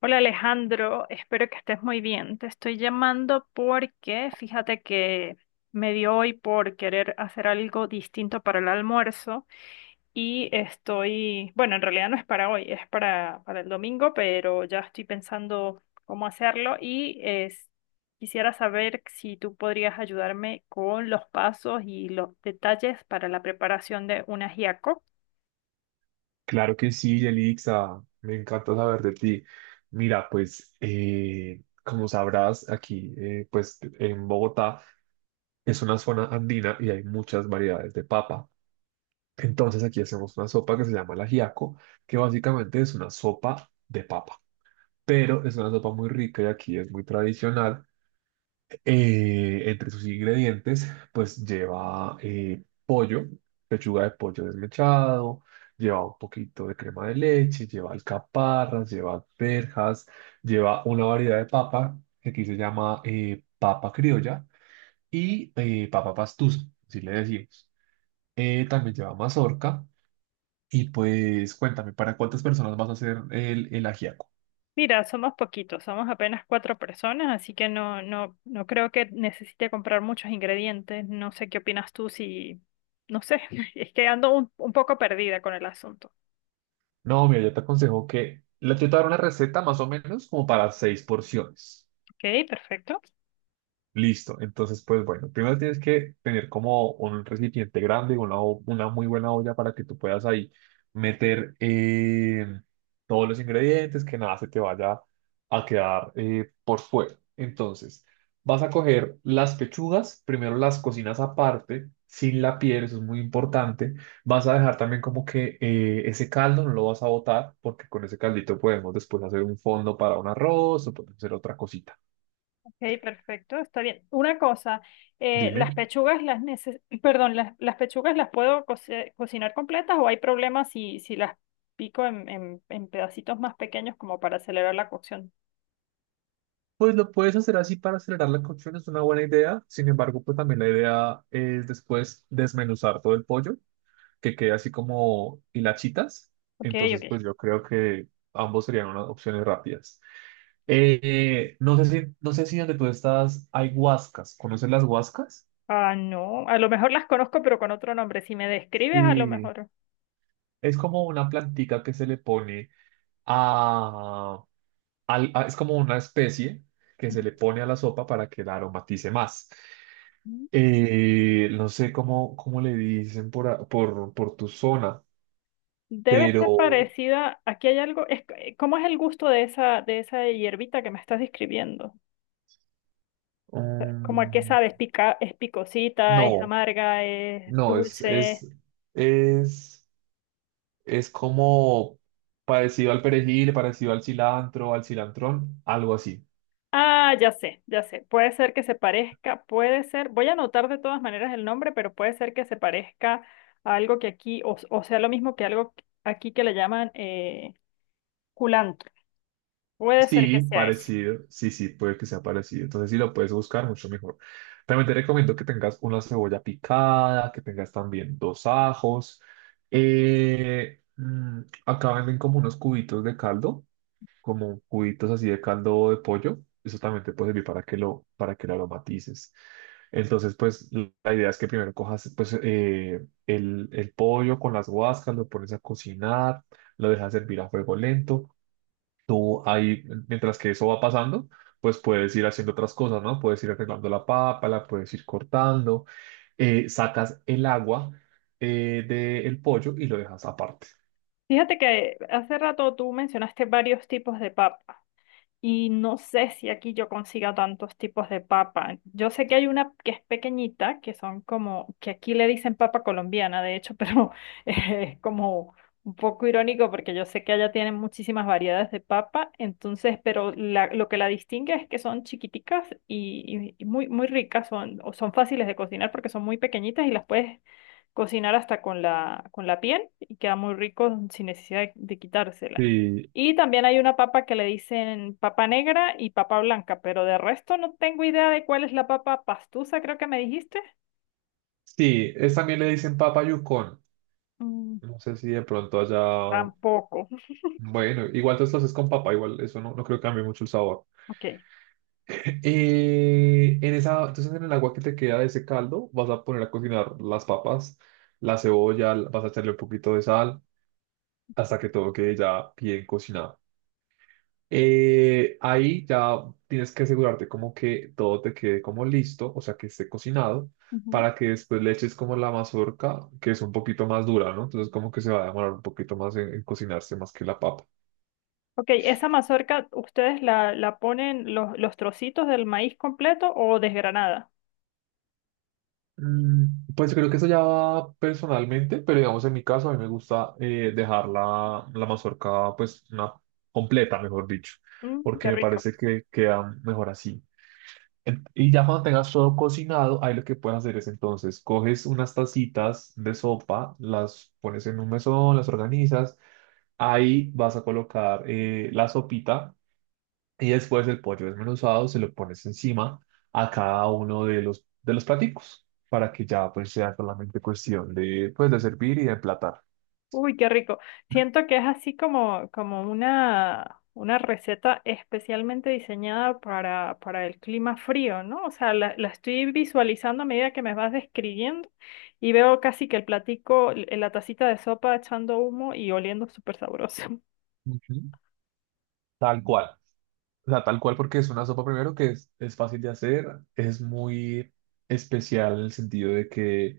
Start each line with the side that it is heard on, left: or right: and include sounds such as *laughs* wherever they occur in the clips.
left: Hola Alejandro, espero que estés muy bien. Te estoy llamando porque fíjate que me dio hoy por querer hacer algo distinto para el almuerzo y estoy, bueno, en realidad no es para hoy, es para el domingo, pero ya estoy pensando cómo hacerlo quisiera saber si tú podrías ayudarme con los pasos y los detalles para la preparación de un ajiaco.
right: Claro que sí, Yelixa, me encanta saber de ti. Mira, pues como sabrás, aquí pues en Bogotá es una zona andina y hay muchas variedades de papa. Entonces aquí hacemos una sopa que se llama el ajiaco, que básicamente es una sopa de papa, pero es una sopa muy rica y aquí es muy tradicional. Entre sus ingredientes, pues lleva pollo, pechuga de pollo desmechado, lleva un poquito de crema de leche, lleva alcaparras, lleva verjas, lleva una variedad de papa que aquí se llama papa criolla y papa pastusa, así le decimos. También lleva mazorca y pues cuéntame, ¿para cuántas personas vas a hacer el ajiaco?
left: Mira, somos poquitos, somos apenas 4 personas, así que no, no, no creo que necesite comprar muchos ingredientes. No sé qué opinas tú si, no sé, *laughs* es que ando un poco perdida con el asunto.
right: No, mira, yo te aconsejo que, yo te voy una receta más o menos como para seis porciones.
left: Ok, perfecto.
right: Listo. Entonces, pues bueno, primero tienes que tener como un recipiente grande, una, una muy buena olla para que tú puedas ahí meter todos los ingredientes, que nada se te vaya a quedar por fuera. Entonces, vas a coger las pechugas, primero las cocinas aparte, sin la piel, eso es muy importante. Vas a dejar también como que ese caldo no lo vas a botar, porque con ese caldito podemos después hacer un fondo para un arroz o podemos hacer otra cosita.
left: Ok, perfecto, está bien. Una cosa, las
right: Dime.
left: pechugas las neces- *clears throat* perdón, las pechugas las puedo cocinar completas o hay problemas si, si las pico en pedacitos más pequeños como para acelerar la cocción.
right: Pues lo puedes hacer así para acelerar la cocción, es una buena idea. Sin embargo, pues también la idea es después desmenuzar todo el pollo, que quede así como hilachitas.
left: Ok,
right: Entonces,
left: ok.
right: pues yo creo que ambos serían unas opciones rápidas. No sé si donde tú estás hay guascas. ¿Conoces las guascas?
left: Ah, no, a lo mejor las conozco, pero con otro nombre. Si me describes, a lo
right: Sí.
left: mejor.
right: Es como una plantica que se le pone a, es como una especie que se le pone a la sopa para que la aromatice más.
left: Ujú.
right: No sé cómo le dicen por, por tu zona,
left: Debe ser
right: pero
left: parecida. Aquí hay algo. Es, ¿cómo es el gusto de esa hierbita que me estás describiendo? O sea, ¿cómo a qué
right: mm,
left: sabe? ¿Es, pica- es picosita? ¿Es
right: no,
left: amarga? ¿Es
right: no, es,
left: dulce?
right: es, es, es como parecido al perejil, parecido al cilantro, al cilantrón, algo así.
left: Ah, ya sé, ya sé. Puede ser que se parezca, puede ser. Voy a anotar de todas maneras el nombre, pero puede ser que se parezca a algo que aquí, o sea, lo mismo que algo aquí que le llaman culantro. Puede ser que
right: Sí,
left: sea eso.
right: parecido, sí, sí, puede que sea parecido. Entonces, si lo puedes buscar, mucho mejor. También te recomiendo que tengas una cebolla picada, que tengas también dos ajos. Eh, mm, acá venden como unos cubitos de caldo. Como cubitos así de caldo de pollo. Eso también te puede servir para que lo aromatices. Entonces, pues la idea es que primero cojas pues, el pollo con las guascas, lo pones a cocinar, lo dejas servir a fuego lento. Tú ahí, mientras que eso va pasando, pues puedes ir haciendo otras cosas, ¿no? Puedes ir arreglando la papa, la puedes ir cortando, sacas el agua del pollo y lo dejas aparte.
left: Fíjate que hace rato tú mencionaste varios tipos de papa. Y no sé si aquí yo consiga tantos tipos de papa. Yo sé que hay una que es pequeñita, que son como, que aquí le dicen papa colombiana, de hecho, *laughs* pero es como un poco irónico porque yo sé que allá tienen muchísimas variedades de papa, entonces, pero lo que la distingue es que son chiquiticas y, y muy, muy ricas, son, o son fáciles de cocinar porque son muy pequeñitas y las puedes cocinar hasta con la piel y queda muy rico sin necesidad de quitársela.
right: Sí,
left: Y también hay una papa que le dicen papa negra y papa blanca, pero de resto no tengo idea de cuál es la papa pastusa, creo que me dijiste.
right: sí, es, también le dicen papa yucón.
left: Mm.
right: No sé si de pronto allá.
left: Tampoco.
right: Bueno, igual tú estás es con papa, igual eso no, no creo que cambie mucho el sabor.
left: Ok.
right: En esa, entonces en el agua que te queda de ese caldo, vas a poner a cocinar las papas, la cebolla, vas a echarle un poquito de sal hasta que todo quede ya bien cocinado. Ahí ya tienes que asegurarte como que todo te quede como listo, o sea que esté cocinado,
left: Ujú.
right: para que después le eches como la mazorca, que es un poquito más dura, ¿no? Entonces como que se va a demorar un poquito más en cocinarse más que la papa.
left: Ok, esa mazorca, ¿ustedes la, la ponen los trocitos del maíz completo o desgranada?
right: Pues creo que eso ya va personalmente, pero digamos en mi caso a mí me gusta dejar la, la mazorca pues una completa, mejor dicho,
left: Mm,
right: porque
left: qué
right: me
left: rico.
right: parece que queda mejor así. Y ya cuando tengas todo cocinado, ahí lo que puedes hacer es entonces coges unas tacitas de sopa, las pones en un mesón, las organizas, ahí vas a colocar la sopita y después el pollo desmenuzado se lo pones encima a cada uno de los platicos para que ya pues sea solamente cuestión de, pues, de servir y de emplatar.
left: Uy, qué rico. Siento que es así como, como una receta especialmente diseñada para el clima frío, ¿no? O sea, la estoy visualizando a medida que me vas describiendo y veo casi que el platico, la tacita de sopa echando humo y oliendo súper sabroso.
right: Ujú. Tal cual. O sea, tal cual porque es una sopa primero que es fácil de hacer, es muy especial en el sentido de que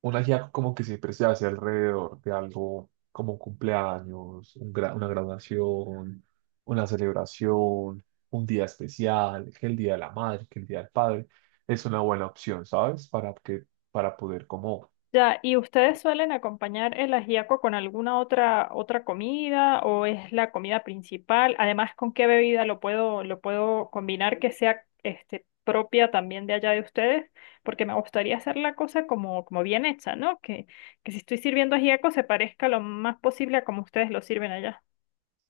right: un ajiaco como que siempre se hace alrededor de algo como un cumpleaños, una graduación, una celebración, un día especial, que el día de la madre, que el día del padre, es una buena opción, ¿sabes? Para que, para poder como,
left: Ya, ¿y ustedes suelen acompañar el ajiaco con alguna otra otra comida o es la comida principal? Además, ¿con qué bebida lo puedo combinar que sea este propia también de allá de ustedes? Porque me gustaría hacer la cosa como como bien hecha, ¿no? Que si estoy sirviendo ajiaco se parezca lo más posible a como ustedes lo sirven allá.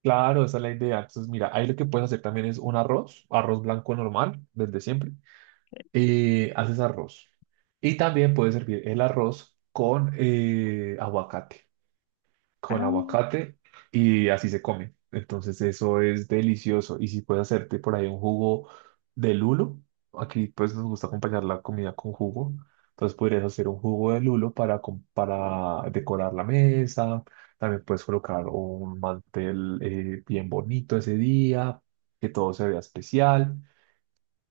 right: claro, esa es la idea. Entonces, mira, ahí lo que puedes hacer también es un arroz, arroz blanco normal, desde siempre, haces arroz. Y también puedes servir el arroz con aguacate.
left: Ah.
right: Con aguacate y así se come. Entonces eso es delicioso. Y si puedes hacerte por ahí un jugo de lulo, aquí pues nos gusta acompañar la comida con jugo. Entonces podrías hacer un jugo de lulo para, para decorar la mesa. También puedes colocar un mantel bien bonito ese día, que todo se vea especial.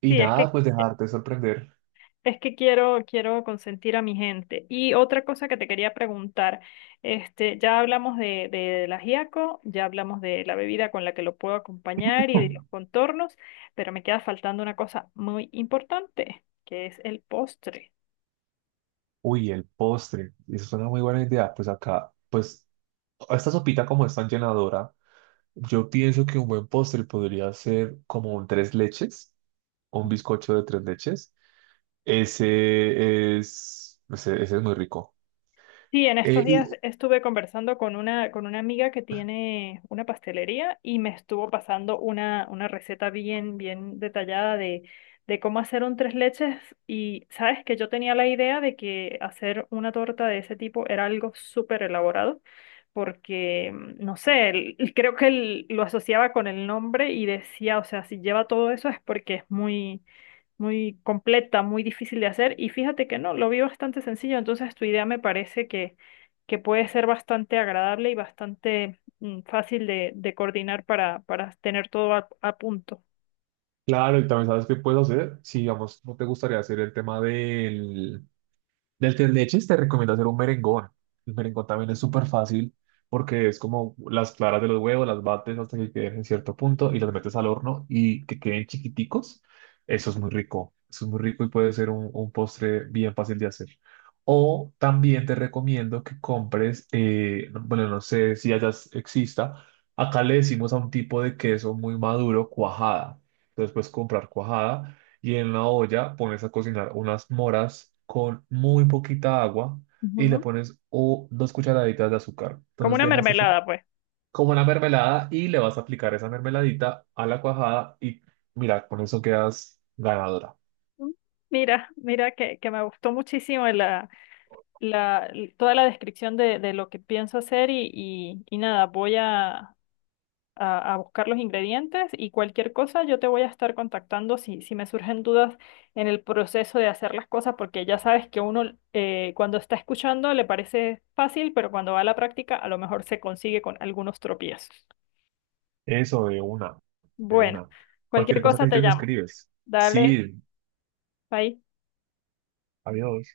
right: Y
left: Sí, es que.
right: nada, pues dejarte sorprender. *laughs*
left: Es que quiero, quiero consentir a mi gente. Y otra cosa que te quería preguntar, este, ya hablamos de la ajiaco, ya hablamos de la bebida con la que lo puedo acompañar y de los
right: Hmm.
left: contornos, pero me queda faltando una cosa muy importante, que es el postre.
right: Uy, el postre. Eso es una muy buena idea. Pues acá, pues esta sopita como es tan llenadora, yo pienso que un buen postre podría ser como un tres leches, un bizcocho de tres leches. Ese es muy rico.
left: Sí, en estos
right: Eh,
left: días
right: y
left: estuve conversando con una amiga que tiene una pastelería y me estuvo pasando una receta bien, bien detallada de cómo hacer un tres leches y sabes que yo tenía la idea de que hacer una torta de ese tipo era algo súper elaborado porque, mm, no sé, *laughs* creo que lo asociaba con el nombre y decía, o sea, si lleva todo eso es porque es muy muy completa, muy difícil de hacer. Y fíjate que no, lo vi bastante sencillo, entonces tu idea me parece que puede ser bastante agradable y bastante mm, fácil de coordinar para tener todo a punto.
right: claro, y también sabes qué puedes hacer. Si, digamos, no te gustaría hacer el tema del, del tres leches te recomiendo hacer un merengón. El merengón también es súper fácil porque es como las claras de los huevos, las bates hasta que queden en cierto punto y las metes al horno y que queden chiquiticos. Eso es muy rico. Eso es muy rico y puede ser un postre bien fácil de hacer. O también te recomiendo que compres, bueno, no sé si allá exista, acá le decimos a un tipo de queso muy maduro, cuajada. Entonces puedes comprar cuajada y en la olla pones a cocinar unas moras con muy poquita agua y le
left: Ujú.
right: pones o dos cucharaditas de azúcar.
left: Como
right: Entonces
left: una
right: dejas eso
left: mermelada, pues.
right: como una mermelada y le vas a aplicar esa mermeladita a la cuajada y mira, con eso quedas ganadora.
left: Mm. Mira, mira que me gustó muchísimo la, la, toda la descripción de lo que pienso hacer y nada, voy a buscar los ingredientes y cualquier cosa yo te voy a estar contactando si, si me surgen dudas en el proceso de hacer las cosas, porque ya sabes que uno cuando está escuchando le parece fácil, pero cuando va a la práctica a lo mejor se consigue con algunos tropiezos.
right: Eso de una, de
left: Bueno,
right: una.
left: cualquier
right: Cualquier cosa que
left: cosa te
right: necesites me
left: llamo.
right: escribes.
left: Dale,
right: Sí,
left: bye.
right: adiós.